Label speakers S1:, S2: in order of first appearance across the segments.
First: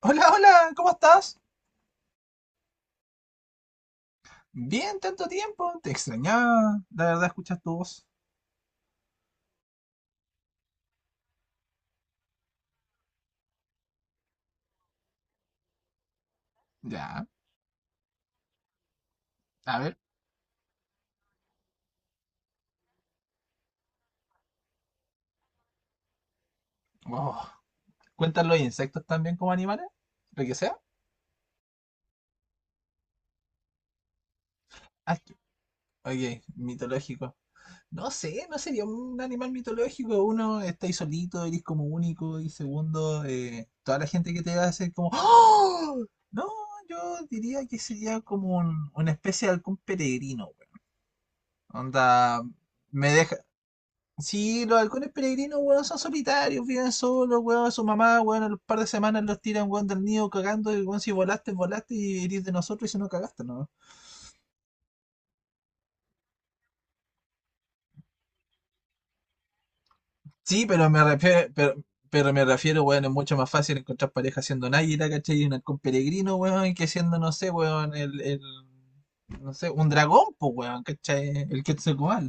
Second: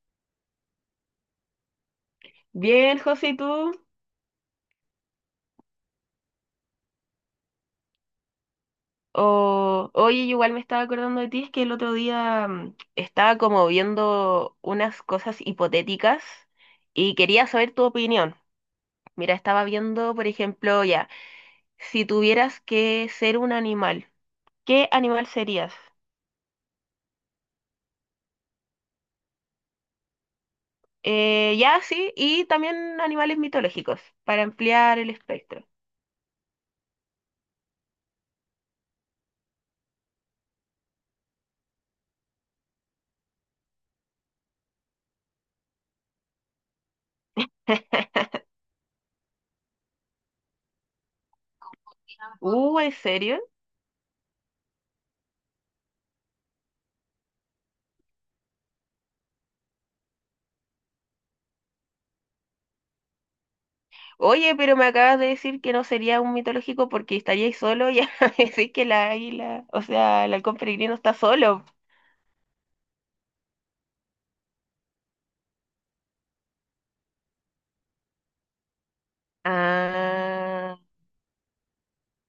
S1: Hola, hola, ¿cómo estás?
S2: Bien, José, ¿y tú?
S1: Bien, tanto tiempo. Te extrañaba, la verdad, escuchas tu voz.
S2: Oye, yo igual me estaba acordando de ti, es que el otro día estaba como viendo unas cosas hipotéticas y
S1: Ya,
S2: quería saber tu opinión. Mira, estaba
S1: a ver.
S2: viendo, por ejemplo, ya, si tuvieras que ser un animal, ¿qué animal serías?
S1: Oh, ¿Cuentan los insectos también como animales? ¿Lo que sea?
S2: Ya, sí, y también animales mitológicos, para ampliar el
S1: Ah,
S2: espectro.
S1: ok, mitológico. No sé, no sería un animal mitológico. Uno, estáis solito, eres como único. Y segundo, toda la gente que te hace como ¡Oh! No, yo diría que sería como una especie de halcón peregrino, güey. Onda,
S2: ¿En
S1: me deja.
S2: serio?
S1: Sí, los halcones peregrinos, weón, son solitarios, viven solos, weón, su mamá, weón, a los par de semanas los tiran, weón, del nido cagando, y weón, si volaste, volaste y eres de nosotros y si no cagaste, ¿no?
S2: Oye, pero me acabas de decir que no sería un mitológico porque estaríais solo y ahora me decís que la águila, o sea, el halcón
S1: Sí, pero
S2: peregrino
S1: me
S2: está
S1: refiero,
S2: solo.
S1: weón, es mucho más fácil encontrar pareja siendo un águila, ¿cachai? Y un halcón peregrino, weón, que siendo, no sé, weón, el, no sé, un dragón, pues,
S2: Ah,
S1: weón, ¿cachai? El Quetzalcóatl.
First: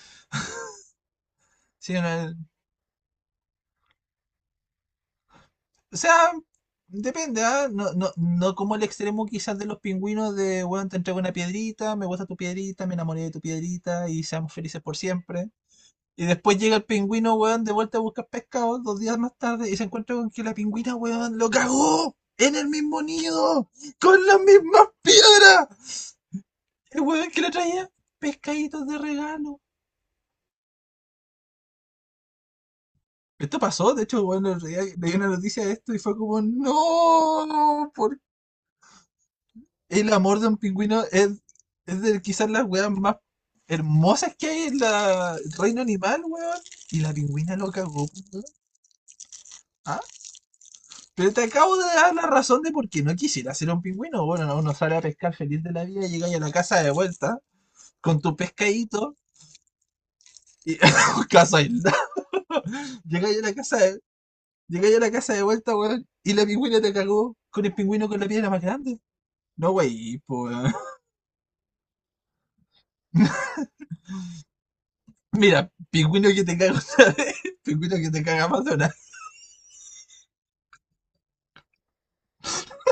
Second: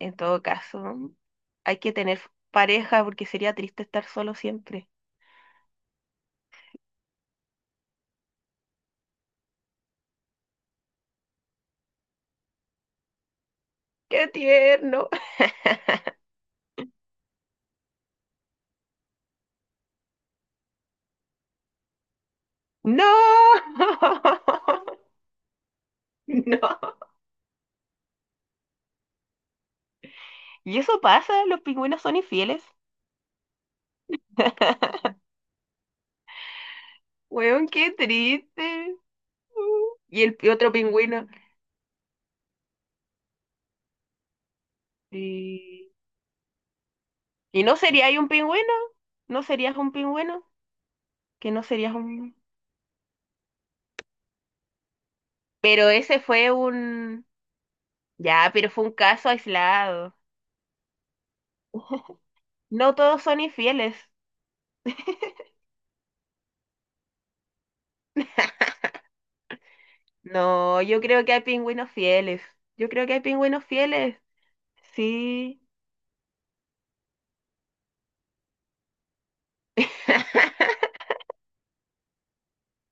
S2: en todo caso, hay que
S1: Sí,
S2: tener
S1: no,
S2: pareja porque sería triste estar solo siempre.
S1: o sea, depende, ¿ah? No, no, no como el extremo quizás de los pingüinos de, bueno, te entrego una piedrita, me gusta tu piedrita, me enamoré de tu piedrita y
S2: ¡Qué
S1: seamos felices por
S2: tierno!
S1: siempre. Y después llega el pingüino, weón, de vuelta a buscar pescado 2 días más tarde y se encuentra con que la pingüina, weón, lo cagó en el mismo
S2: ¡No!
S1: nido, con las mismas piedras.
S2: ¡No!
S1: El weón que le traía pescaditos de regalo.
S2: ¿Y eso pasa? ¿Los pingüinos son infieles?
S1: Esto pasó, de hecho, bueno, leí una noticia de esto y fue como,
S2: Weón,
S1: no,
S2: qué
S1: por
S2: triste.
S1: el
S2: Y el
S1: amor de un
S2: otro
S1: pingüino
S2: pingüino.
S1: es de quizás las weas más hermosas que hay en la el reino
S2: Sí.
S1: animal, weón. Y la pingüina
S2: ¿Y
S1: lo
S2: no sería
S1: cagó,
S2: ahí
S1: pues,
S2: un
S1: weón.
S2: pingüino? ¿No serías un
S1: Ah,
S2: pingüino?
S1: pero te
S2: Que no
S1: acabo de
S2: serías
S1: dar la
S2: un...
S1: razón de por qué no quisiera ser un pingüino. Bueno, no, uno sale a pescar feliz de la
S2: Pero
S1: vida,
S2: ese
S1: llegáis a la
S2: fue
S1: casa de
S2: un...
S1: vuelta con tu
S2: Ya, pero fue un
S1: pescadito.
S2: caso aislado.
S1: Y, casa aislada.
S2: No todos
S1: Llegáis
S2: son
S1: a la casa
S2: infieles.
S1: de, llegáis a la casa de vuelta, weón. Y la pingüina te cagó con el pingüino con la piedra más grande. No, wey, pues
S2: No, yo creo que hay pingüinos fieles. Yo creo que hay pingüinos fieles. Sí.
S1: mira, pingüino que te caga una vez, pingüino que te caga más de una.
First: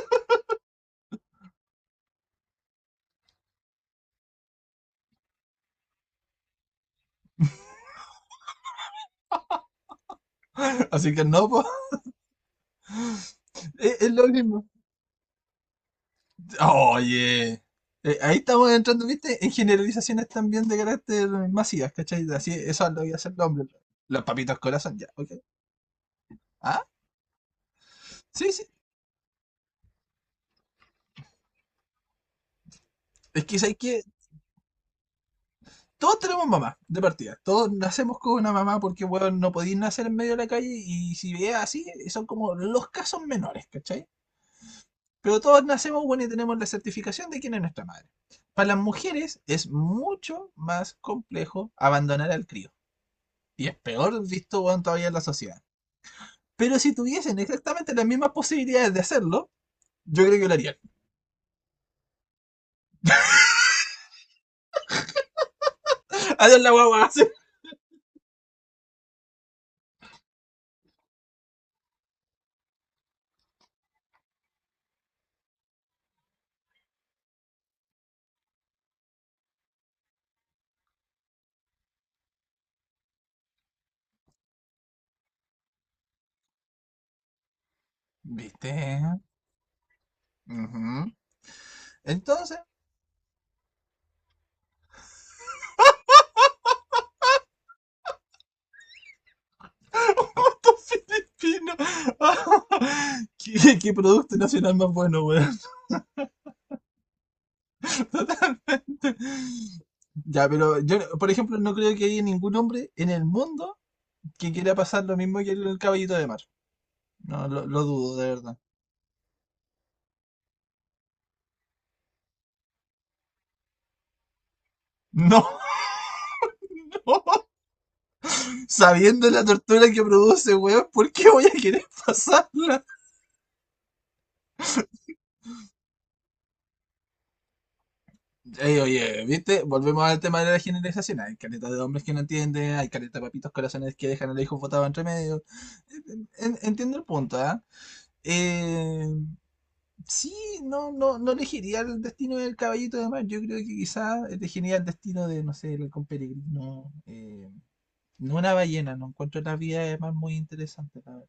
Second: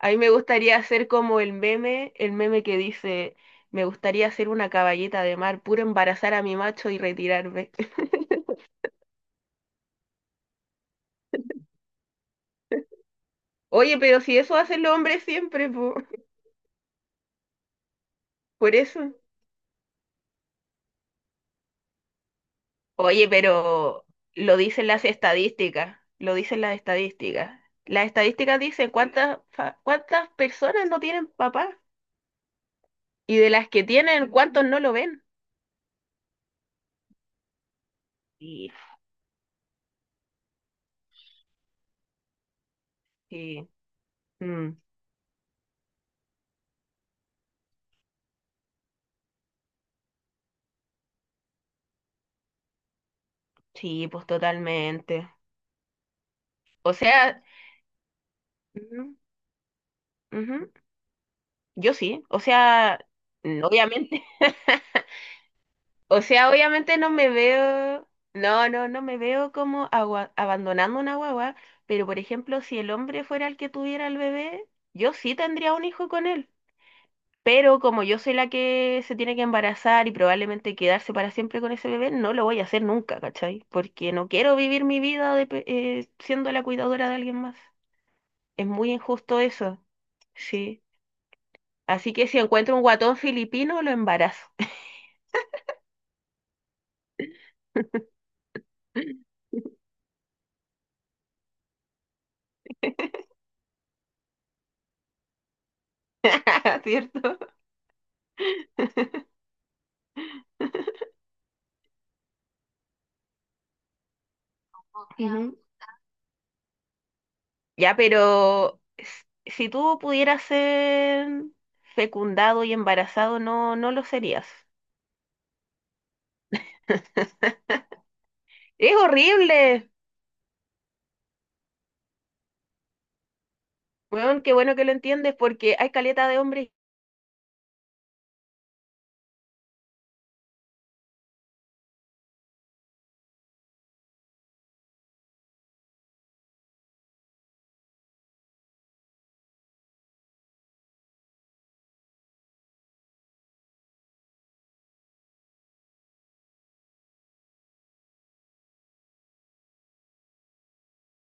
S2: A mí me gustaría hacer como el meme que dice, me gustaría ser una caballeta de mar, puro embarazar a mi macho y retirarme.
S1: Así que no, po,
S2: Oye,
S1: es
S2: pero
S1: lo
S2: si eso
S1: mismo.
S2: hacen los hombres siempre, po,
S1: Oye. Ahí estamos
S2: por eso.
S1: entrando, ¿viste? En generalizaciones también de carácter masivas, ¿cachai? Así, eso lo voy a
S2: Oye,
S1: hacer los hombres.
S2: pero
S1: Los
S2: lo
S1: papitos
S2: dicen
S1: corazón,
S2: las
S1: ya, ¿ok?
S2: estadísticas, lo dicen las
S1: Ah,
S2: estadísticas. Las
S1: sí,
S2: estadísticas
S1: sí.
S2: dicen cuántas, cuántas personas no tienen papá y
S1: Es
S2: de
S1: que
S2: las
S1: sabes
S2: que
S1: que
S2: tienen, cuántos no lo ven.
S1: todos tenemos mamá, de partida. Todos nacemos con una
S2: Sí,
S1: mamá porque, bueno, no podéis nacer en medio de la calle y si veas así, son como los casos menores,
S2: sí,
S1: ¿cachai?
S2: mm,
S1: Pero todos nacemos, bueno, y tenemos la certificación de quién es nuestra madre. Para las mujeres es mucho más complejo abandonar al crío. Y es
S2: sí, pues
S1: peor visto, weón, todavía en la
S2: totalmente.
S1: sociedad. Pero
S2: O
S1: si tuviesen
S2: sea,
S1: exactamente las mismas posibilidades de
S2: ujú,
S1: hacerlo, yo creo que lo
S2: ujú,
S1: harían.
S2: yo sí, o sea, obviamente. O sea,
S1: Adiós la
S2: obviamente
S1: guagua.
S2: no
S1: Sí.
S2: me veo, no me veo como abandonando una guagua, pero por ejemplo, si el hombre fuera el que tuviera el bebé, yo sí tendría un hijo con él. Pero como yo soy la que se tiene que embarazar y probablemente quedarse para siempre con ese bebé, no lo voy a hacer nunca, ¿cachai? Porque no quiero vivir mi vida de siendo la cuidadora de alguien más. Es
S1: ¿Viste?
S2: muy injusto eso, sí.
S1: Ujú.
S2: Así que si
S1: Entonces,
S2: encuentro un guatón filipino, lo embarazo.
S1: ¿cuántos filipinos? ¿Qué producto nacional más bueno, weón?
S2: ¿Cierto?
S1: Ya, pero yo, por ejemplo, no creo que haya ningún hombre en el mundo que quiera pasar lo mismo que
S2: Ujú.
S1: el caballito de mar. No, lo
S2: Ya,
S1: dudo, de verdad.
S2: pero si tú pudieras ser fecundado y embarazado, no lo serías.
S1: No, no.
S2: Es
S1: Sabiendo la
S2: horrible.
S1: tortura que produce, weón, ¿por qué voy a querer pasarla?
S2: Bueno, qué bueno que lo entiendes porque hay caleta de hombres.
S1: Ey, oye, ¿viste? Volvemos al tema de la generalización. Hay caretas de hombres que no entienden, hay caretas de papitos corazones que dejan al hijo votado entre medio. Entiendo el punto, ¿ah? Eh, sí, no, no, no elegiría el destino del caballito de mar. Yo creo que quizás elegiría el destino de, no sé, el halcón peregrino. No una ballena, no encuentro las vías de mar muy interesante. La verdad.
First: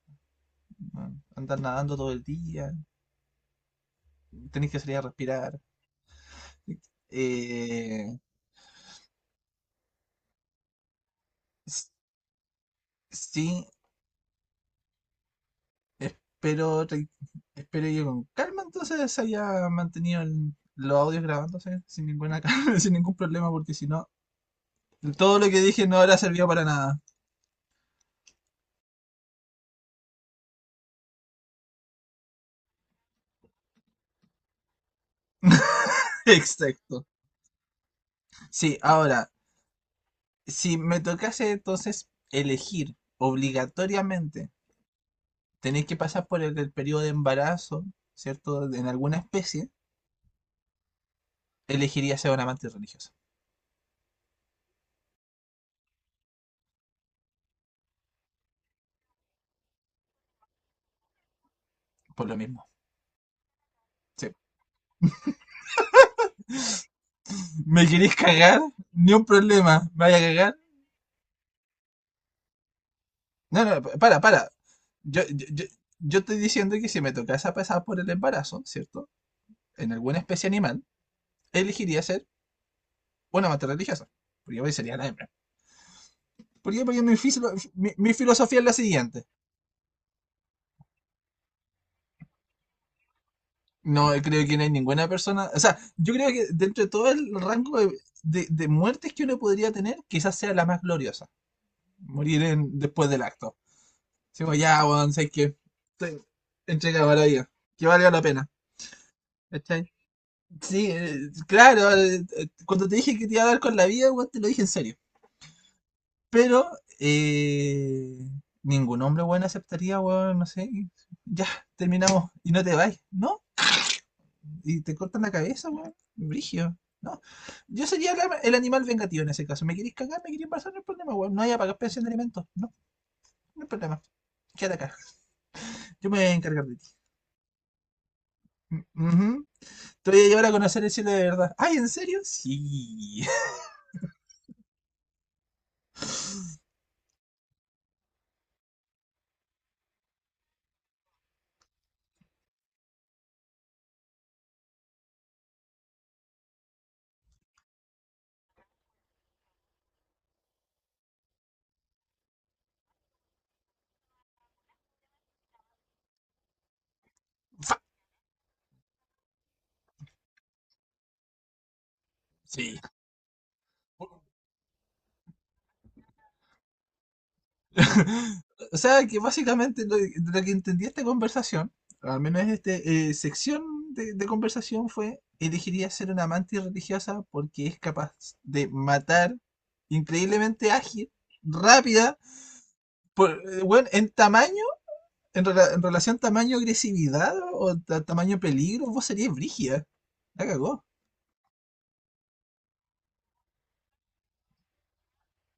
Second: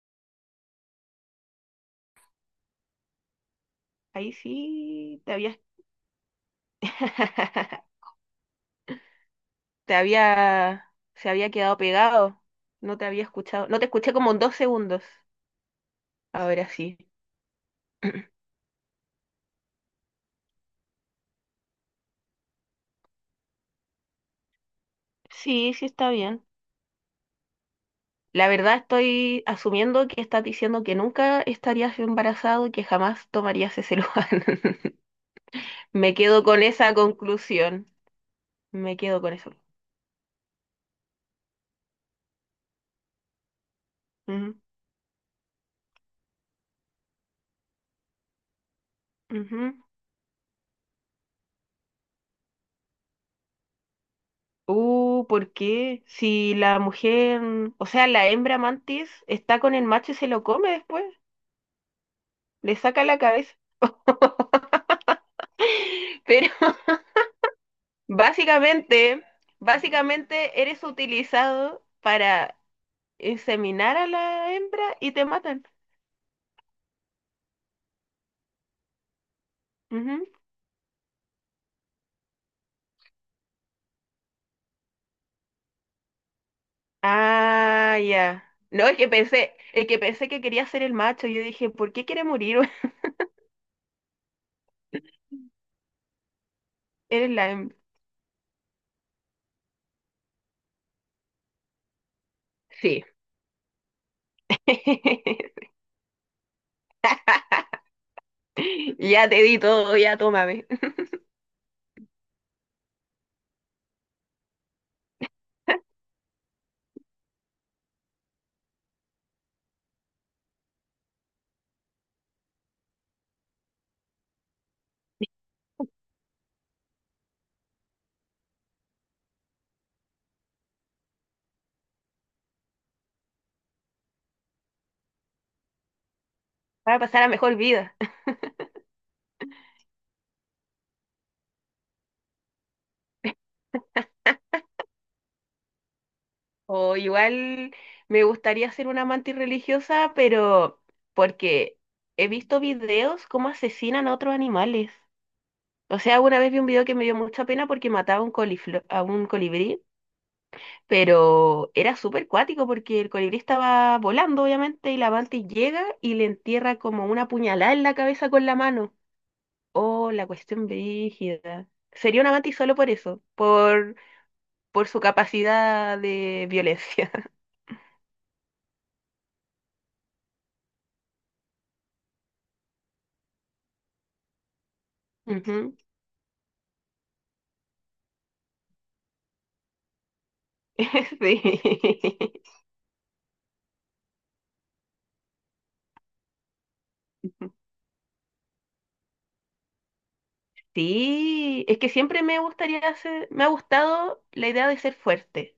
S1: Andar nadando todo el día,
S2: Ahí
S1: tenés que salir a
S2: sí te
S1: respirar.
S2: había,
S1: Eh,
S2: te había, se había quedado
S1: s-
S2: pegado. No te había
S1: sí,
S2: escuchado. No te escuché como en 2 segundos. Ahora
S1: espero, tra-
S2: sí.
S1: espero que con calma entonces se haya mantenido los audios grabándose sin ninguna calma, sin ningún problema, porque si no, todo lo que
S2: Sí,
S1: dije
S2: sí
S1: no
S2: está
S1: habrá
S2: bien.
S1: servido para nada.
S2: La verdad estoy asumiendo que estás diciendo que nunca estarías embarazado y que jamás tomarías ese lugar. Me quedo con esa
S1: Exacto.
S2: conclusión.
S1: Sí,
S2: Me quedo
S1: ahora,
S2: con eso.
S1: si me tocase entonces elegir obligatoriamente,
S2: Ujú,
S1: tenéis que pasar por el periodo de embarazo, ¿cierto? En alguna especie,
S2: ujú.
S1: elegiría ser un amante religioso,
S2: ¿Por qué? Si la mujer, o sea, la hembra mantis está con el macho y se lo come después,
S1: por lo mismo.
S2: le saca la cabeza.
S1: Sí.
S2: Pero
S1: ¿Me queréis cagar? Ni
S2: básicamente,
S1: un problema. ¿Me vaya a cagar?
S2: básicamente eres utilizado para
S1: No, no,
S2: inseminar a
S1: para, para.
S2: la hembra y
S1: Yo,
S2: te
S1: yo,
S2: matan.
S1: yo- yo estoy diciendo que si me tocase a pasar por el embarazo, ¿cierto? En alguna
S2: Ujú.
S1: especie animal, elegiría ser una mater religiosa. Porque hoy sería la hembra. ¿Por qué? Porque mi, filo- mi-
S2: Ah,
S1: mi
S2: ya.
S1: filosofía es la
S2: No,
S1: siguiente.
S2: es que pensé que quería ser el macho. Yo dije, ¿por qué quiere morir?
S1: No, creo que no hay ninguna persona. O sea, yo creo que dentro de todo el
S2: Eres la hembra.
S1: rango de, de muertes que uno podría tener, quizás sea la más gloriosa. Morir
S2: Sí.
S1: después del acto. Digo, ya, weón, sé que estoy entregado a la vida. Que valga la pena.
S2: Ya te di
S1: ¿Cachai?
S2: todo, ya tómame.
S1: Sí, claro, cuando te dije que te iba a dar con la vida, weón, te lo dije en serio. Pero eh, ningún hombre, weón, aceptaría, weón, no sé, y ya, terminamos y no te vais, ¿no? Y te cortan la cabeza, weón, brigio, ¿no? Yo sería el animal vengativo en ese caso. ¿Me queréis cagar? ¿Me queréis embarazar? No hay problema, weón. No hay a pagar pensión de alimentos, no, no hay problema. Quédate acá, yo me voy a encargar de ti.
S2: Para pasar a mejor vida.
S1: Mm, ujú. Te voy a llevar a conocer el cielo de verdad. ¿Ay, en serio? Sí,
S2: O igual me gustaría ser una amante religiosa, pero porque he visto videos cómo asesinan a otros animales. O sea, una vez vi un video que me dio mucha pena porque mataba a un a un colibrí, pero era súper cuático porque el colibrí estaba volando, obviamente, y la amante llega y le entierra como una puñalada en la cabeza con la mano. Oh, la cuestión brígida. Sería un amante y solo
S1: sí.
S2: por eso, por su capacidad de violencia.
S1: O sea, que básicamente lo que entendí esta conversación, al menos esta sección de conversación, fue:
S2: Ujú.
S1: elegiría ser una amante religiosa porque es capaz de matar increíblemente ágil, rápida,
S2: Sí.
S1: por, bueno, en tamaño, en relación tamaño-agresividad o tamaño-peligro, vos serías brígida. La cagó.
S2: Sí, es que siempre me gustaría hacer, me ha gustado la idea de ser fuerte.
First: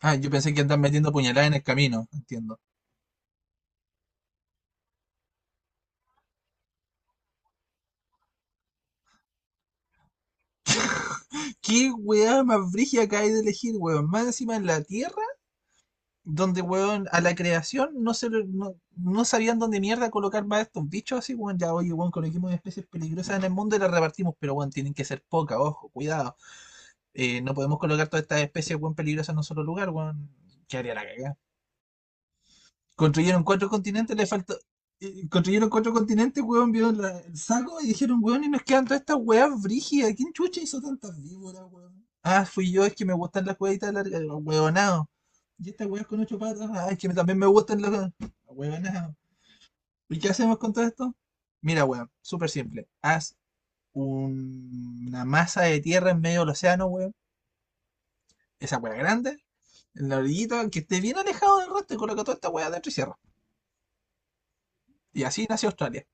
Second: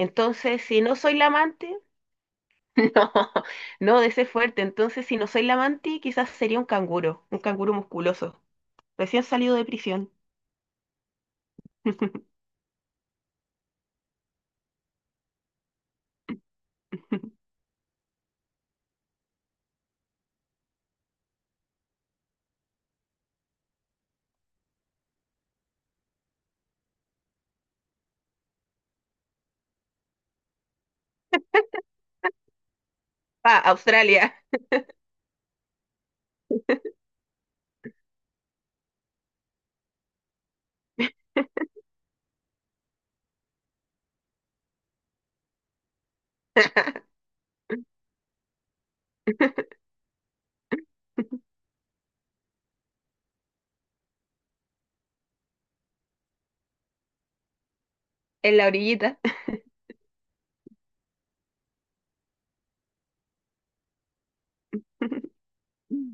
S1: Ah, yo pensé que
S2: si
S1: andan
S2: no
S1: metiendo
S2: soy la
S1: puñaladas en el
S2: amante,
S1: camino, entiendo.
S2: no, no, de ser fuerte. Entonces, si no soy la amante, quizás sería un canguro musculoso, recién salido de prisión.
S1: ¿Qué weá más brígida que hay de elegir, weón? Más encima en la tierra donde, weón, a la creación no, se, lo- no, no sabían dónde mierda colocar más estos bichos así, weón. Ya, oye, weón, coloquemos especies peligrosas en el mundo y las repartimos, pero, weón, tienen que ser pocas, ojo, cuidado. No podemos colocar todas estas especies, weón, peligrosas en un solo lugar, weón. ¿Qué haría la cagada? Construyeron
S2: Pa,
S1: cuatro continentes, le
S2: Australia,
S1: faltó. Construyeron cuatro continentes, weón, vieron el saco y dijeron, weón, y nos quedan todas estas weas brígidas. ¿Quién chucha hizo tantas víboras, weón? Ah, fui yo, es que me gustan las huevitas largas, los huevonados. Y estas weas con ocho patas, ah, es que también me gustan los huevonados. ¿Y qué hacemos con todo esto? Mira, weón, súper simple. Haz una masa de tierra en medio del océano, weón.
S2: en la
S1: Esa wea
S2: orillita.
S1: grande, en la orillita, que esté bien alejado del resto y coloca toda esta wea dentro y cierra. Y así nació Australia.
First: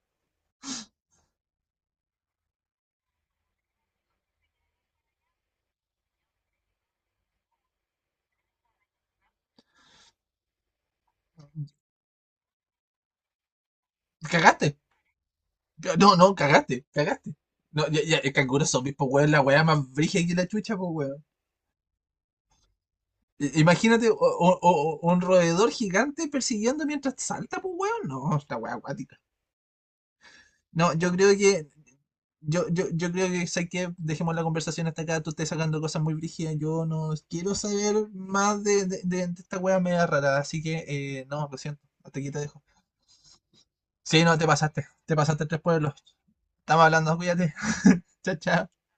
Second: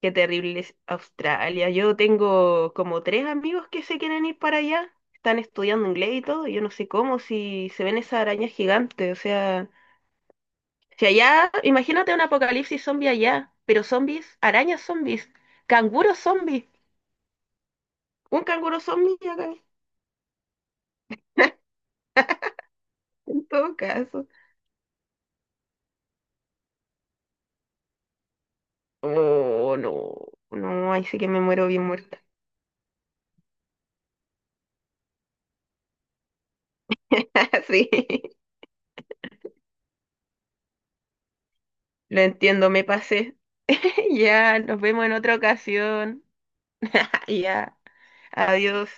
S2: Qué terrible es Australia. Yo tengo como 3 amigos que se quieren ir para allá. Están estudiando inglés y todo. Y yo no sé cómo, si se ven esas arañas gigantes. O sea, si allá, imagínate un apocalipsis zombie allá, pero zombies,
S1: Cagaste.
S2: arañas zombies,
S1: No,
S2: canguros
S1: no,
S2: zombies.
S1: cagaste, cagaste. No, ya, ya, el
S2: Un
S1: canguro
S2: canguro
S1: zombie, pues,
S2: zombie
S1: weón,
S2: ya
S1: la
S2: acá,
S1: weá más brígida que la chucha, pues, weón.
S2: en todo
S1: Imagínate o-
S2: caso.
S1: o- o- o un roedor gigante persiguiendo mientras salta, pues, weón. No, esta weá acuática.
S2: Oh, no.
S1: No,
S2: No, ahí
S1: yo
S2: sí que
S1: creo
S2: me muero
S1: que.
S2: bien muerta.
S1: Yo creo que, sé que dejemos la conversación hasta acá, tú estás sacando cosas muy brígidas, yo no quiero
S2: Sí,
S1: saber más de, de esta weá media rara, así que, no, lo siento, hasta
S2: lo
S1: aquí te dejo.
S2: entiendo, me pasé.
S1: Sí, no, te
S2: Ya, nos
S1: pasaste,
S2: vemos en
S1: te
S2: otra
S1: pasaste tres pueblos.
S2: ocasión.
S1: Estamos hablando, cuídate.
S2: Ya,
S1: Chao, chao.
S2: adiós.